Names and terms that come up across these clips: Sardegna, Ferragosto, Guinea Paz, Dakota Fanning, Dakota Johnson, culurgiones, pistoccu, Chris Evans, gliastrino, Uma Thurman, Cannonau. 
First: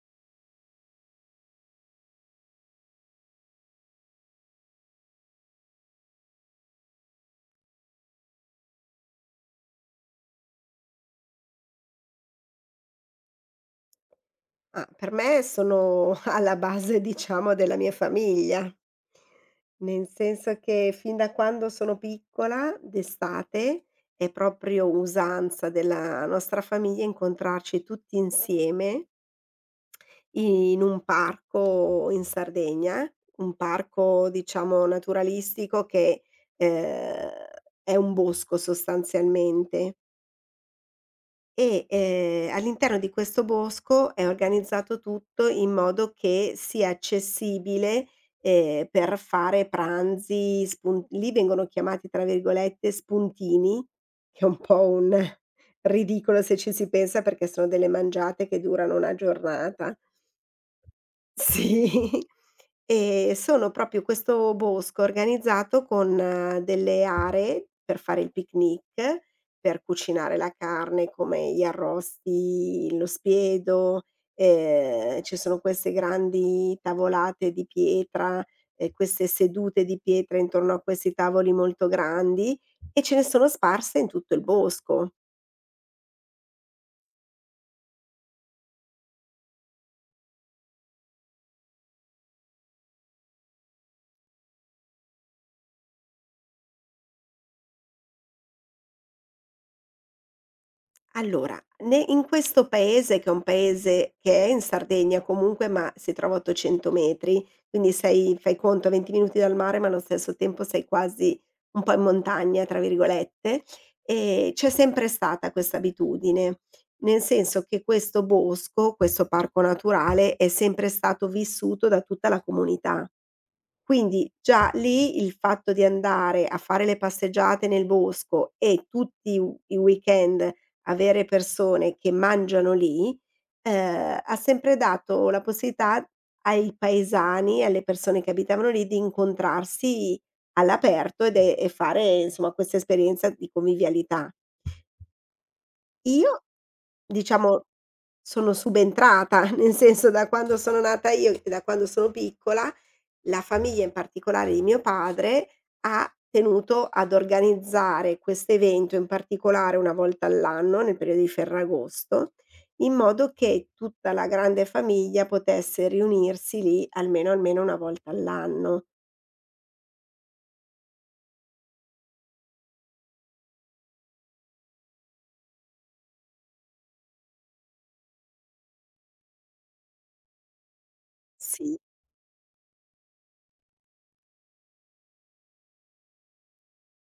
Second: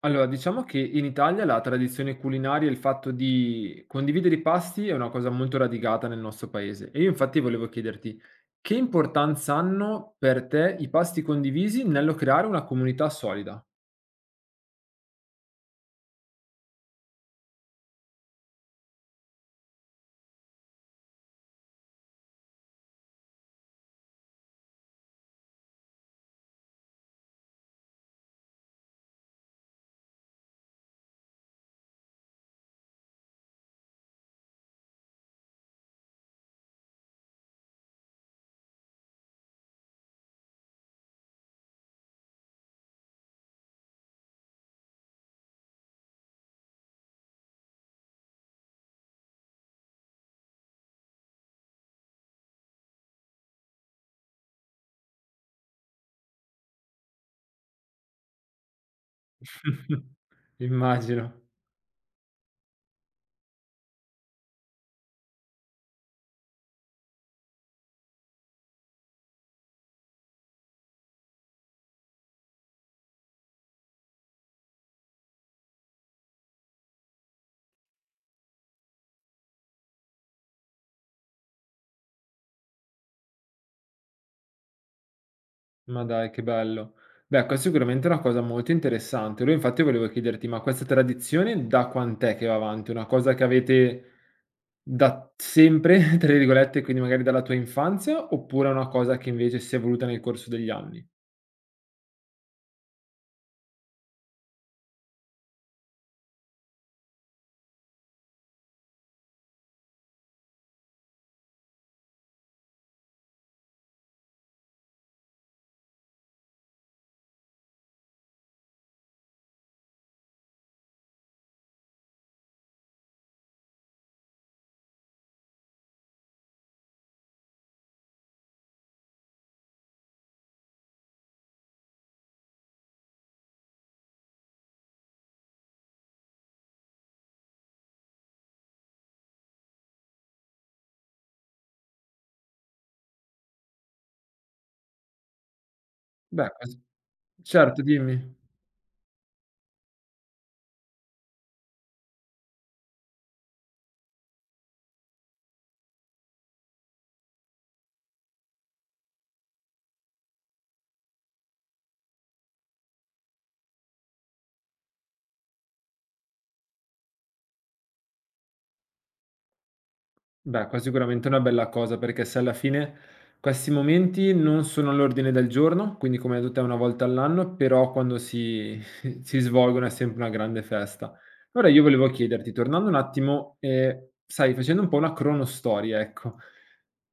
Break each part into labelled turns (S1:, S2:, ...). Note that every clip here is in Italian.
S1: Allora, diciamo che in Italia la tradizione culinaria e il fatto di condividere i pasti è una cosa molto radicata nel nostro paese. E io infatti volevo chiederti che importanza hanno per te i pasti condivisi nello creare una comunità solida?
S2: Ah, per me sono alla base, diciamo, della mia famiglia. Nel senso che fin da quando sono piccola, d'estate, è proprio usanza della nostra famiglia incontrarci tutti insieme in un parco in Sardegna, un parco diciamo naturalistico che, ehm, è un bosco sostanzialmente. E, all'interno di questo bosco è organizzato tutto in modo che sia accessibile, per fare pranzi, spun lì vengono chiamati tra virgolette "spuntini", che è un po' un ridicolo se ci si pensa perché sono delle mangiate che durano una giornata.
S1: Immagino.
S2: Sì, e sono proprio questo bosco organizzato con delle aree per fare il picnic, per cucinare la carne come gli arrosti, lo spiedo, ci sono queste grandi tavolate di pietra e queste sedute di pietra intorno a questi tavoli molto grandi e ce ne sono sparse in tutto il bosco.
S1: Ma dai, che bello. Beh, questa è sicuramente una cosa molto interessante. Allora infatti volevo chiederti, ma questa tradizione da quant'è che va avanti? Una cosa che avete da sempre, tra virgolette, quindi magari dalla tua infanzia, oppure è una cosa che invece si è evoluta nel corso degli anni?
S2: Allora, ne in questo paese, che è un paese che è in Sardegna comunque, ma si trova a 800 metri, quindi sei fai conto 20 minuti dal mare, ma allo stesso tempo sei quasi un po' in "montagna" tra virgolette, c'è sempre stata questa abitudine, nel senso che questo bosco, questo parco naturale, è sempre stato vissuto da tutta la comunità. Quindi già lì il fatto di andare a fare le passeggiate nel bosco e tutti u i weekend avere persone che mangiano lì, ha sempre dato la possibilità ai paesani, alle persone che abitavano lì, di incontrarsi all'aperto ed e fare insomma questa esperienza di convivialità. Io,
S1: Beh, ques
S2: diciamo,
S1: certo, dimmi.
S2: sono subentrata, nel senso da quando sono nata io e da quando sono piccola la famiglia, in particolare di mio padre, ha tenuto ad organizzare quest'evento, in particolare una volta all'anno, nel periodo di Ferragosto, in modo che tutta la grande famiglia potesse riunirsi lì almeno una volta all'anno.
S1: Beh, qua sicuramente è una bella cosa, perché se alla fine questi momenti non sono all'ordine del giorno, quindi come hai detto te una volta all'anno, però quando si, si svolgono è sempre una grande festa. Allora
S2: Sì.
S1: io volevo chiederti, tornando un attimo, sai, facendo un po' una cronostoria, ecco,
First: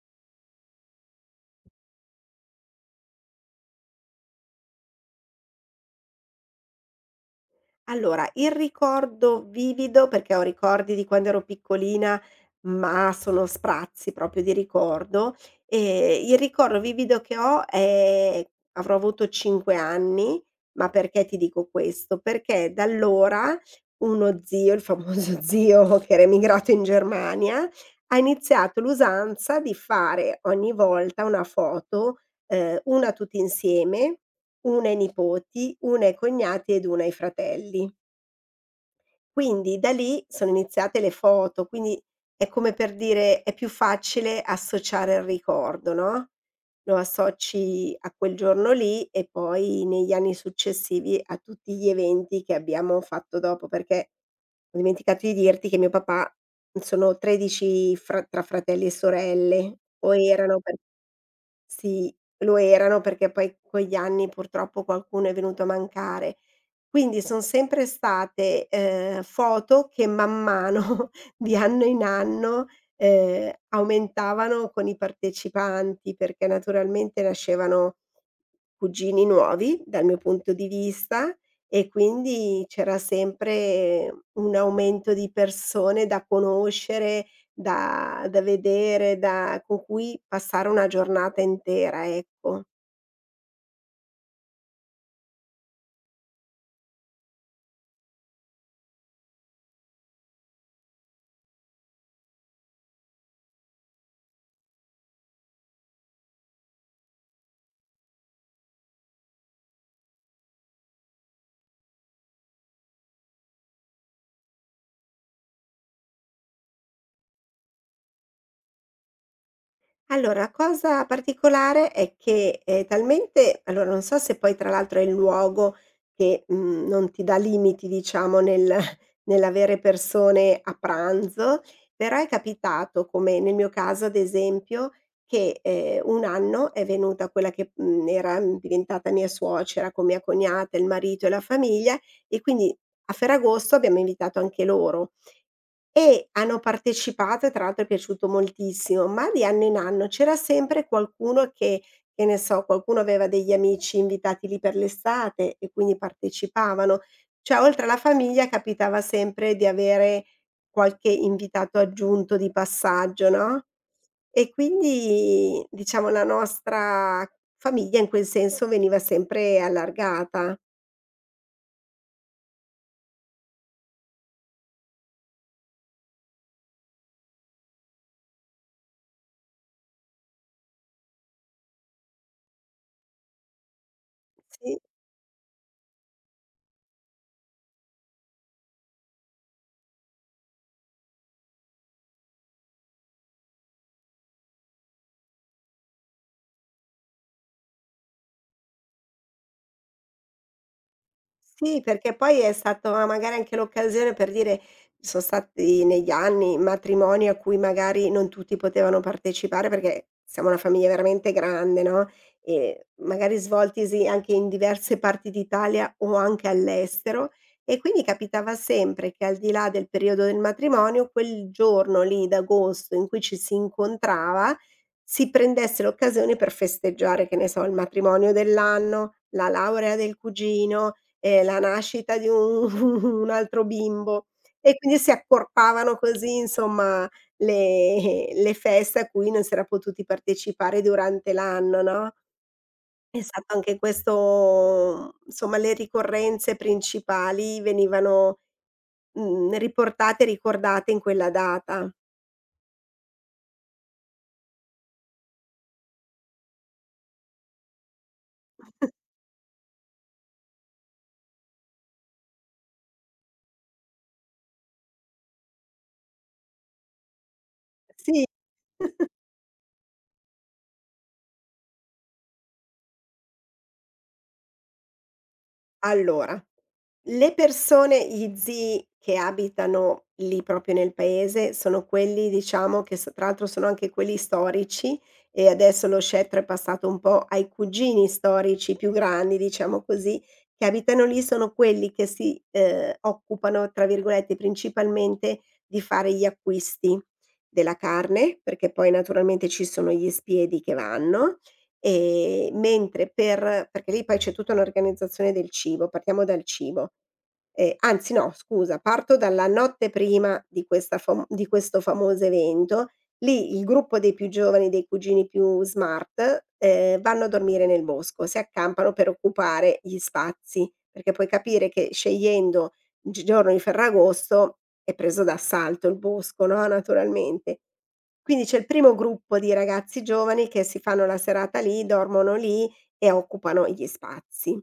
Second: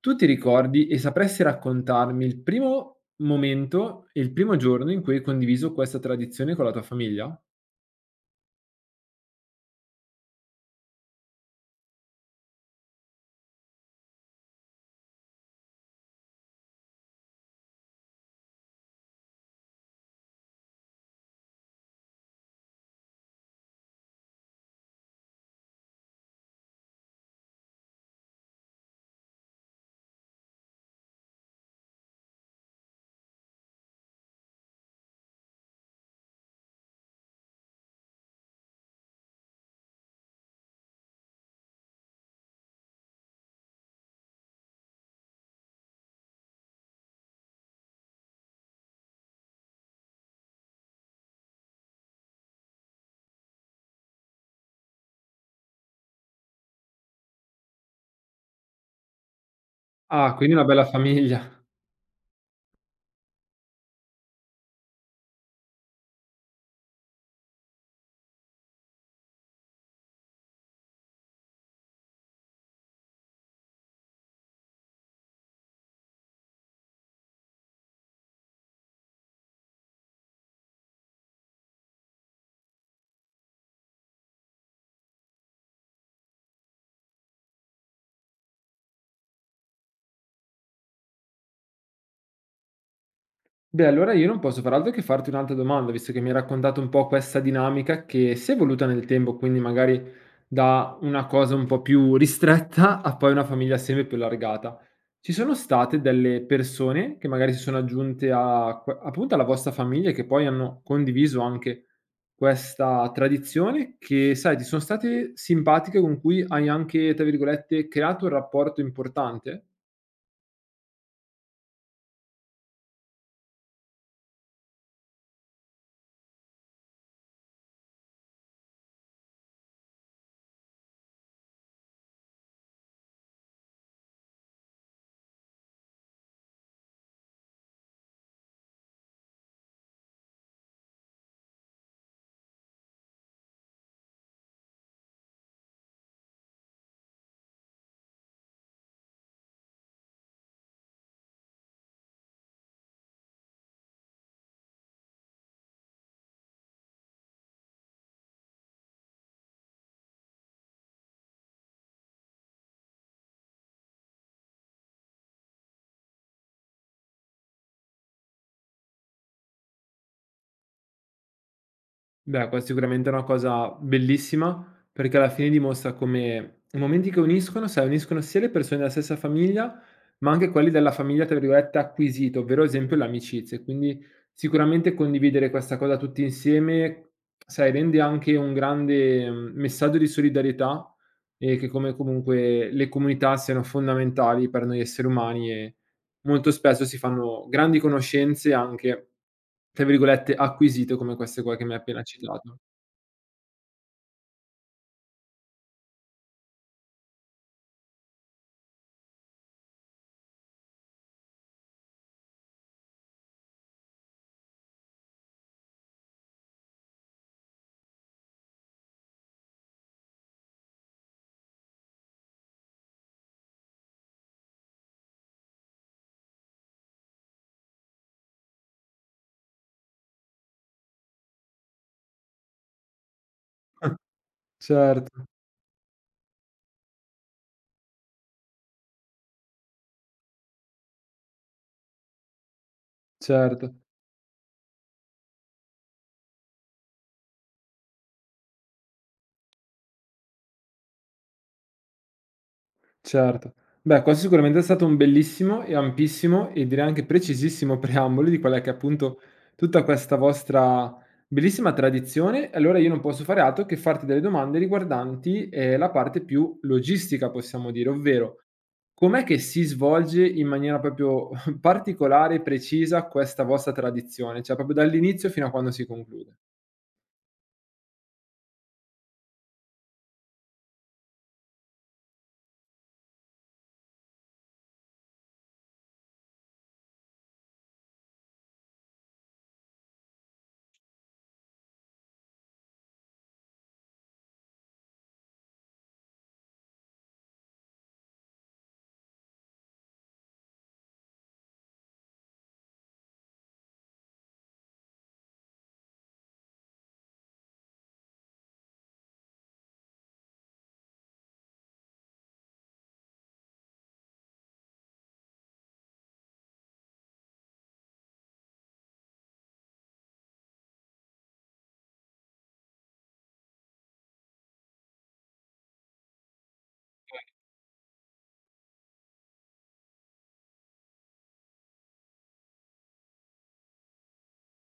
S1: tu ti ricordi e sapresti raccontarmi il primo momento e il primo giorno in cui hai condiviso questa tradizione con la tua famiglia?
S2: Allora, il ricordo vivido, perché ho ricordi di quando ero piccolina, ma sono sprazzi proprio di ricordo, il ricordo vivido che ho è avrò avuto 5 anni, ma perché ti dico questo? Perché da allora uno zio, il famoso zio che era emigrato in Germania, ha iniziato l'usanza di fare ogni volta una foto, una tutti insieme, una ai nipoti, una ai cognati ed una ai fratelli. Quindi da lì sono iniziate le foto, quindi è come per dire è più facile associare il ricordo, no, lo associ a quel giorno lì e poi negli anni successivi a tutti gli eventi che abbiamo fatto dopo, perché ho dimenticato di dirti che mio papà sono 13 fra tra fratelli e sorelle, o
S1: Ah, quindi
S2: erano
S1: una
S2: per
S1: bella famiglia.
S2: sì, lo erano perché poi con gli anni purtroppo qualcuno è venuto a mancare. Quindi son sempre state, foto che man mano, di anno in anno, aumentavano con i partecipanti, perché naturalmente nascevano cugini nuovi dal mio punto di vista e quindi c'era sempre un aumento di persone da conoscere, da vedere, da con cui passare una giornata intera, ecco.
S1: Beh, allora io non posso far altro che farti un'altra domanda, visto che mi hai raccontato un po' questa dinamica che si è evoluta nel tempo, quindi magari da una cosa un po' più ristretta a poi una famiglia sempre più allargata. Ci sono state delle persone che magari si sono aggiunte a, appunto alla vostra famiglia e che poi hanno condiviso anche questa tradizione che, sai, ti sono state simpatiche con cui hai anche, tra virgolette, creato un rapporto importante?
S2: Allora, la cosa particolare è che è talmente allora non so se poi tra l'altro è il luogo che, non ti dà limiti diciamo nel nell'avere persone a pranzo, però è capitato, come nel mio caso ad esempio, che, un anno è venuta quella che, era diventata mia suocera con mia cognata, il marito e la famiglia e quindi a Ferragosto abbiamo invitato anche loro. E hanno partecipato e tra l'altro è piaciuto moltissimo, ma di anno in anno c'era sempre qualcuno che ne so, qualcuno aveva degli amici invitati lì per l'estate e quindi partecipavano. Cioè oltre alla famiglia capitava sempre di avere qualche invitato aggiunto di passaggio, no, e quindi diciamo la nostra famiglia in quel senso veniva sempre allargata.
S1: Beh, qua sicuramente è una cosa bellissima, perché alla fine dimostra come i momenti che uniscono, sai, uniscono sia le persone della stessa famiglia, ma anche quelli della famiglia, tra virgolette, "acquisita", ovvero esempio l'amicizia. E quindi
S2: Sì.
S1: sicuramente condividere questa cosa tutti insieme, sai, rende anche un grande, mhmm, messaggio di solidarietà e che come comunque le comunità siano fondamentali per noi esseri umani e molto spesso si fanno grandi conoscenze anche tra virgolette, "acquisito" come queste qua che mi hai
S2: Sì,
S1: appena
S2: perché poi è
S1: citato.
S2: stato a magari anche l'occasione per dire son stati negli anni matrimoni a cui magari non tutti potevano partecipare, perché siamo una famiglia veramente grande, no, ehm, magari svoltisi anche in diverse parti d'Italia o anche all'estero, e quindi capitava sempre che al di là del periodo del matrimonio, quel giorno lì d'agosto in cui ci si incontrava, si prendesse l'occasione per festeggiare, che ne so, il matrimonio dell'anno, la laurea del cugino, la nascita di un un altro bimbo e quindi si
S1: Certo,
S2: accorpavano così insomma le feste a cui non si era potuti partecipare durante l'anno, no, è stato
S1: certo,
S2: anche questo insomma le ricorrenze principali venivano, riportate e ricordate in quella data.
S1: certo. Beh, questo sicuramente è stato un bellissimo e ampissimo e direi anche precisissimo preambolo di quella che è appunto tutta questa vostra bellissima tradizione. E allora io non posso fare altro che farti delle domande riguardanti, la parte più logistica, possiamo dire,
S2: Sì.
S1: ovvero: com'è che si svolge in maniera proprio particolare e precisa questa vostra tradizione? Cioè proprio dall'inizio fino a quando si conclude.
S2: Allora, le persone gli zii che abitano lì proprio nel paese, sono quelli diciamo che s tra l'altro sono anche quelli storici e adesso lo scettro è passato un po' ai cugini storici più grandi, diciamo così, che abitano lì, sono quelli che si, occupano tra virgolette principalmente di fare gli acquisti della carne, perché poi naturalmente ci sono gli spiedi che vanno. Mentre perché lì poi c'è tutta un'organizzazione del cibo, partiamo dal cibo. Anzi no, scusa, parto dalla notte prima di questa fam di questo famoso evento, lì il gruppo dei più giovani, dei cugini più smart, vanno a dormire nel bosco, si accampano per occupare gli spazi, perché puoi capire che scegliendo gi giorno di Ferragosto è preso d'assalto il bosco, no, naturalmente. Quindi c'è il primo gruppo di ragazzi giovani che si fanno la serata lì, dormono lì e occupano gli spazi.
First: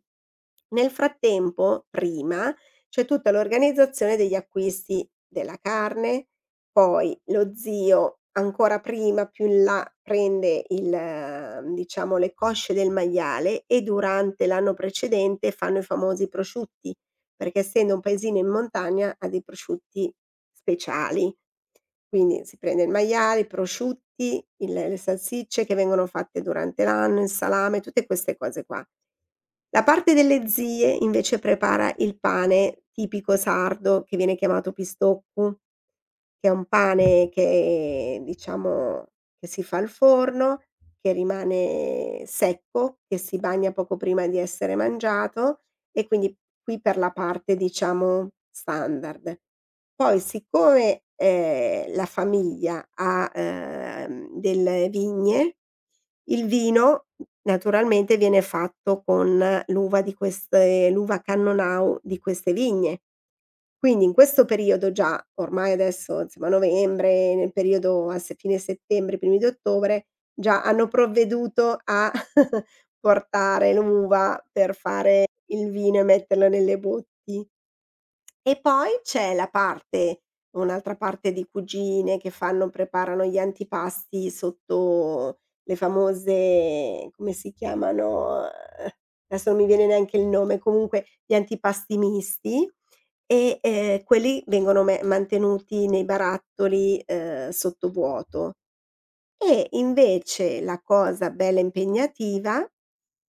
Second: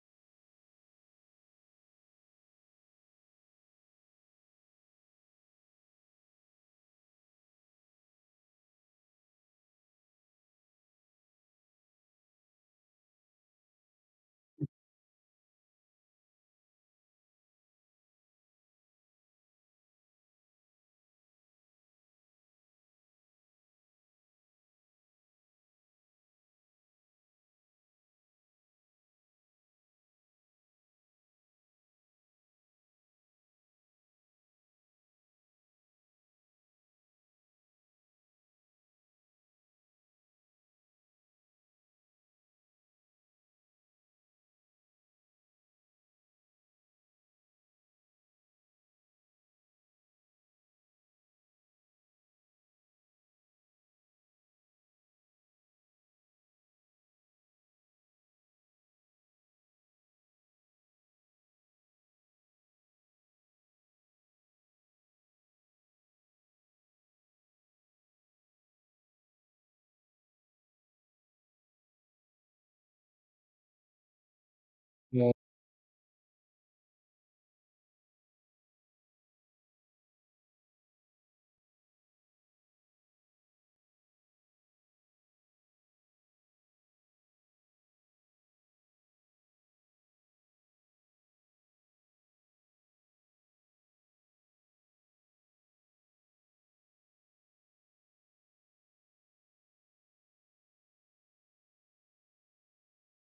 S2: Nel frattempo, prima, c'è tutta l'organizzazione degli acquisti della carne, poi lo zio ancora prima, più in là, prende il diciamo, le cosce del maiale e durante l'anno precedente fanno i famosi prosciutti. Perché essendo un paesino in montagna ha dei prosciutti speciali. Quindi si prende il maiale, i prosciutti, il le salsicce che vengono fatte durante l'anno, il salame, tutte queste cose qua. La parte delle zie invece prepara il pane tipico sardo che viene chiamato pistoccu. Che è un pane che diciamo che si fa al forno, che rimane secco, che si bagna poco prima di essere mangiato e quindi qui per la parte diciamo standard. Poi siccome, la famiglia ha, delle vigne, il vino naturalmente viene fatto con l'uva di queste l'uva Cannonau di queste vigne. Quindi in questo periodo già, ormai adesso insomma novembre, nel periodo a se fine settembre, primi di ottobre, già hanno provveduto a portare l'uva per fare il vino e metterlo nelle botti. E poi c'è la parte un'altra parte di cugine che fanno preparano gli antipasti sotto le famose come si chiamano? Adesso non mi viene neanche il nome, comunque gli antipasti misti e, quelli vengono me mantenuti nei barattoli, sottovuoto. E invece la cosa bella impegnativa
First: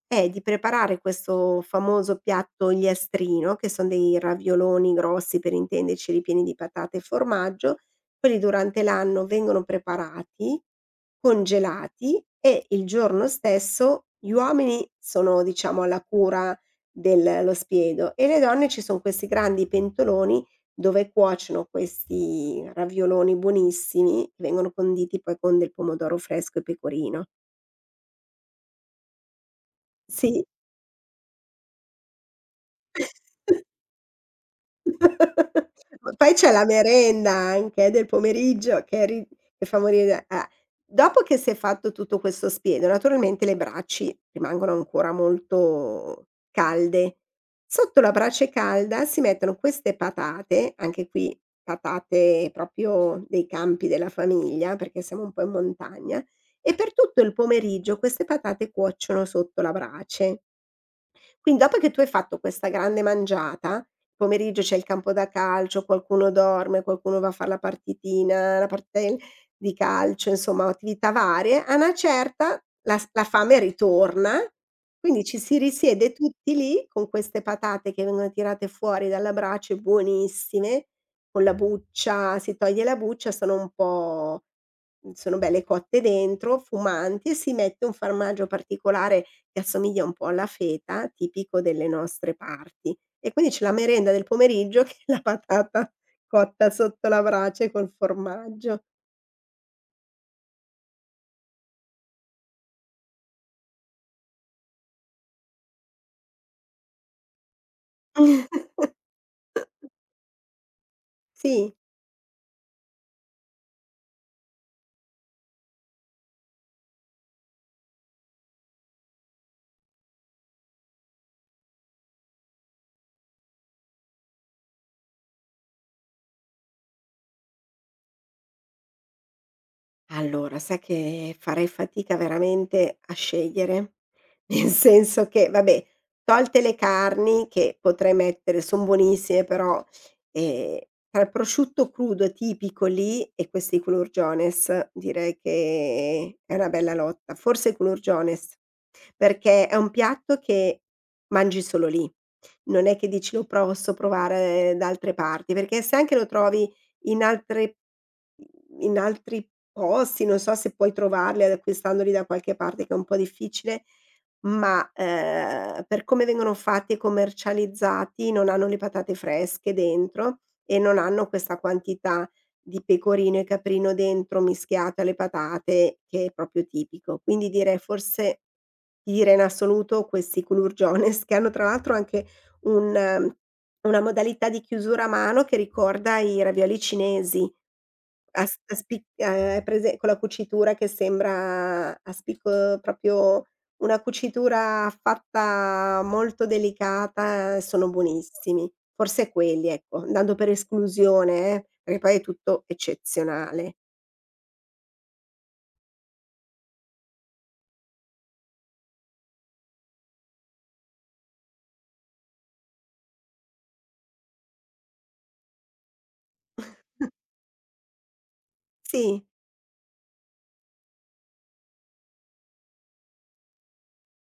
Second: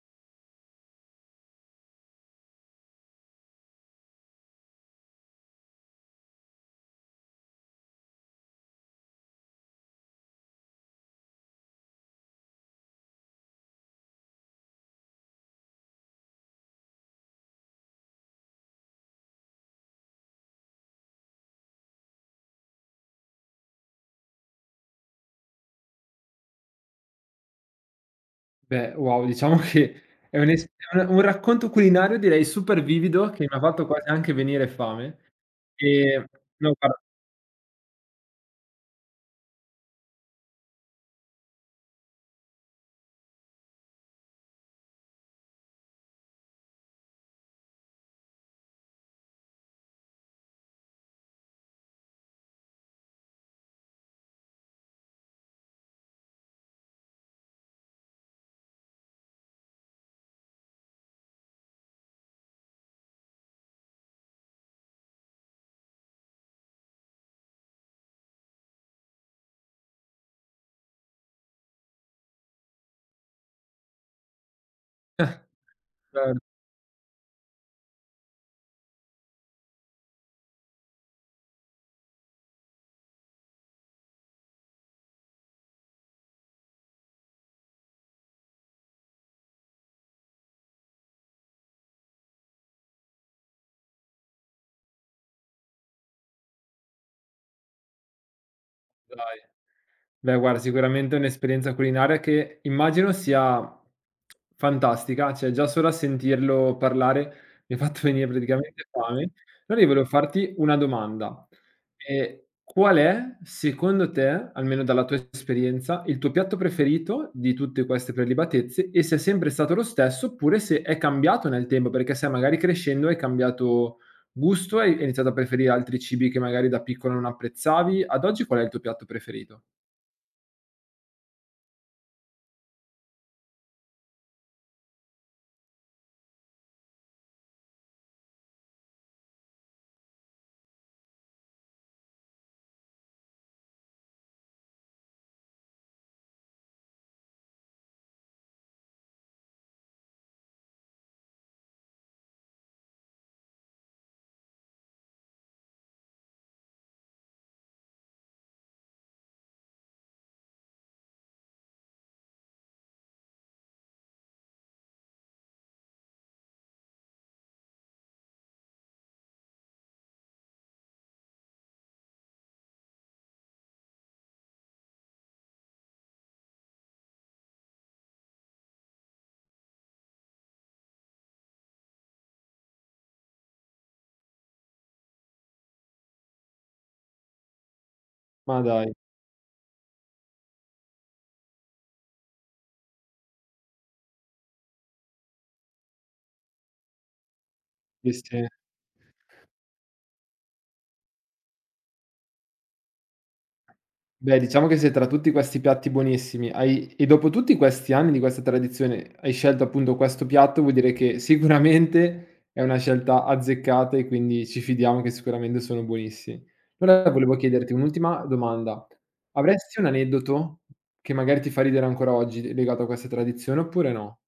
S2: è di preparare questo famoso piatto gliastrino, che son dei ravioloni grossi per intenderci, ripieni di patate e formaggio. Quelli durante l'anno vengono preparati, congelati e il giorno stesso gli uomini sono diciamo alla cura dello spiedo e le donne ci son questi grandi pentoloni dove cuociono questi ravioloni buonissimi, vengono conditi poi con del pomodoro fresco e pecorino.
S1: Beh, wow, diciamo che
S2: Sì.
S1: è un racconto culinario direi super vivido che mi ha fatto quasi anche venire fame.
S2: Ma
S1: Ehm,
S2: poi c'è la
S1: no guarda
S2: merenda anche del pomeriggio che fa morire. Dopo che si è fatto tutto questo spiedo, naturalmente le braci rimangono ancora molto calde. Sotto la brace calda si mettono queste patate, anche qui patate proprio dei campi della famiglia, perché siamo un po' in montagna, e per tutto il pomeriggio queste patate cuociono sotto la brace. Quindi dopo che tu hai fatto questa grande mangiata, pomeriggio c'è il campo da calcio, qualcuno dorme, qualcuno va a far la partitina, la partita di calcio, insomma attività varie, a una certa la fame ritorna, quindi ci si risiede
S1: eh,
S2: tutti lì con queste patate che vengono tirate fuori dalla brace buonissime, con la buccia, si toglie la buccia, sono un po' mhmm, sono belle cotte dentro, fumanti e si mette un formaggio particolare che assomiglia un po' alla feta, tipico delle nostre parti. E quindi c'è la merenda del pomeriggio che è la patata cotta sotto la brace col formaggio.
S1: dai. Beh, guarda, sicuramente è un'esperienza culinaria che immagino sia fantastica, cioè già solo a sentirlo parlare mi ha fatto venire praticamente fame. Allora io volevo farti una domanda.
S2: Sì.
S1: Qual è, secondo te, almeno dalla tua esperienza, il tuo piatto preferito di tutte queste prelibatezze e se è sempre stato lo stesso oppure se è cambiato nel tempo? Perché sai magari crescendo hai cambiato gusto, hai iniziato a preferire altri cibi che magari da piccolo non apprezzavi. Ad oggi qual è il tuo piatto preferito?
S2: Allora, sai che farei fatica veramente a scegliere. Nel senso che, vabbè, tolte le carni che potrei mettere, son buonissime però, ehm, tra il prosciutto crudo tipico lì e questi culurgiones direi che è una bella lotta. Forse i culurgiones, perché è un piatto che mangi solo lì. Non è che dici: "Lo posso provare da altre parti", perché se anche lo trovi in altre in altri posti, non so se puoi trovarli acquistandoli da qualche parte che è un po' difficile ma, per come vengono fatti e commercializzati non hanno le patate fresche dentro e non hanno questa quantità di pecorino e caprino dentro mischiato alle patate che è proprio tipico. Quindi direi forse ti direi in assoluto questi culurgiones che hanno tra l'altro anche un una modalità di chiusura a mano che ricorda i ravioli cinesi. A s
S1: Ma
S2: a
S1: dai,
S2: spic hai prese quella cucitura che sembra a spicco proprio una cucitura fatta molto delicata, sono
S1: sì, sì.
S2: buonissimi. Forse quelli, ecco, dando per esclusione perché poi è tutto eccezionale.
S1: Beh, diciamo che se tra tutti questi piatti buonissimi hai e dopo tutti questi anni di questa tradizione, hai scelto appunto questo piatto, vuol dire che sicuramente è una scelta azzeccata e quindi ci fidiamo che sicuramente sono buonissimi. Allora volevo chiederti un'ultima domanda:
S2: Sì.
S1: avresti un aneddoto che magari ti fa ridere ancora oggi, legato a questa tradizione oppure no?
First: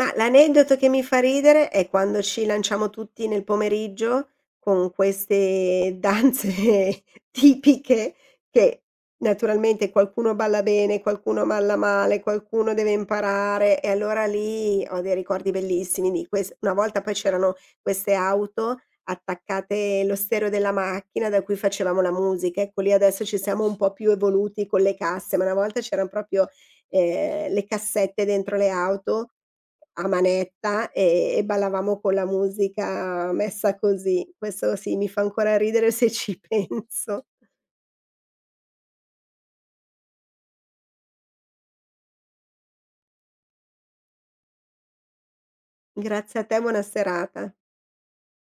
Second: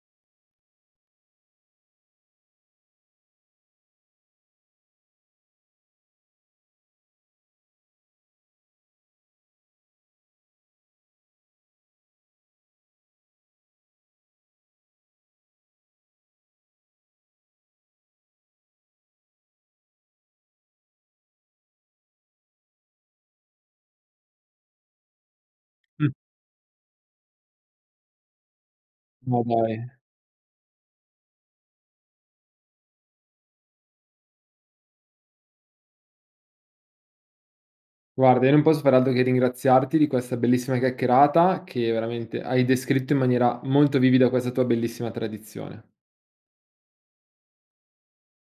S2: Ma l'aneddoto che mi fa ridere è quando ci lanciamo tutti nel pomeriggio con queste danze tipiche che naturalmente qualcuno balla bene, qualcuno balla male, qualcuno deve imparare e allora lì ho dei ricordi bellissimi di ques una volta poi c'erano queste auto attaccate lo stereo della macchina da cui facevamo la musica. Ecco lì adesso ci siamo un po' più evoluti con le casse, ma una volta
S1: Mh.
S2: c'eran proprio, le cassette dentro le auto
S1: Ma dai.
S2: a manetta, e ballavamo con la musica messa così. Questo sì, mi fa ancora ridere se ci penso.
S1: Guarda, io non posso fare altro che ringraziarti di questa bellissima chiacchierata che veramente hai descritto in maniera molto vivida questa tua bellissima tradizione.
S2: Grazie a te, buona serata.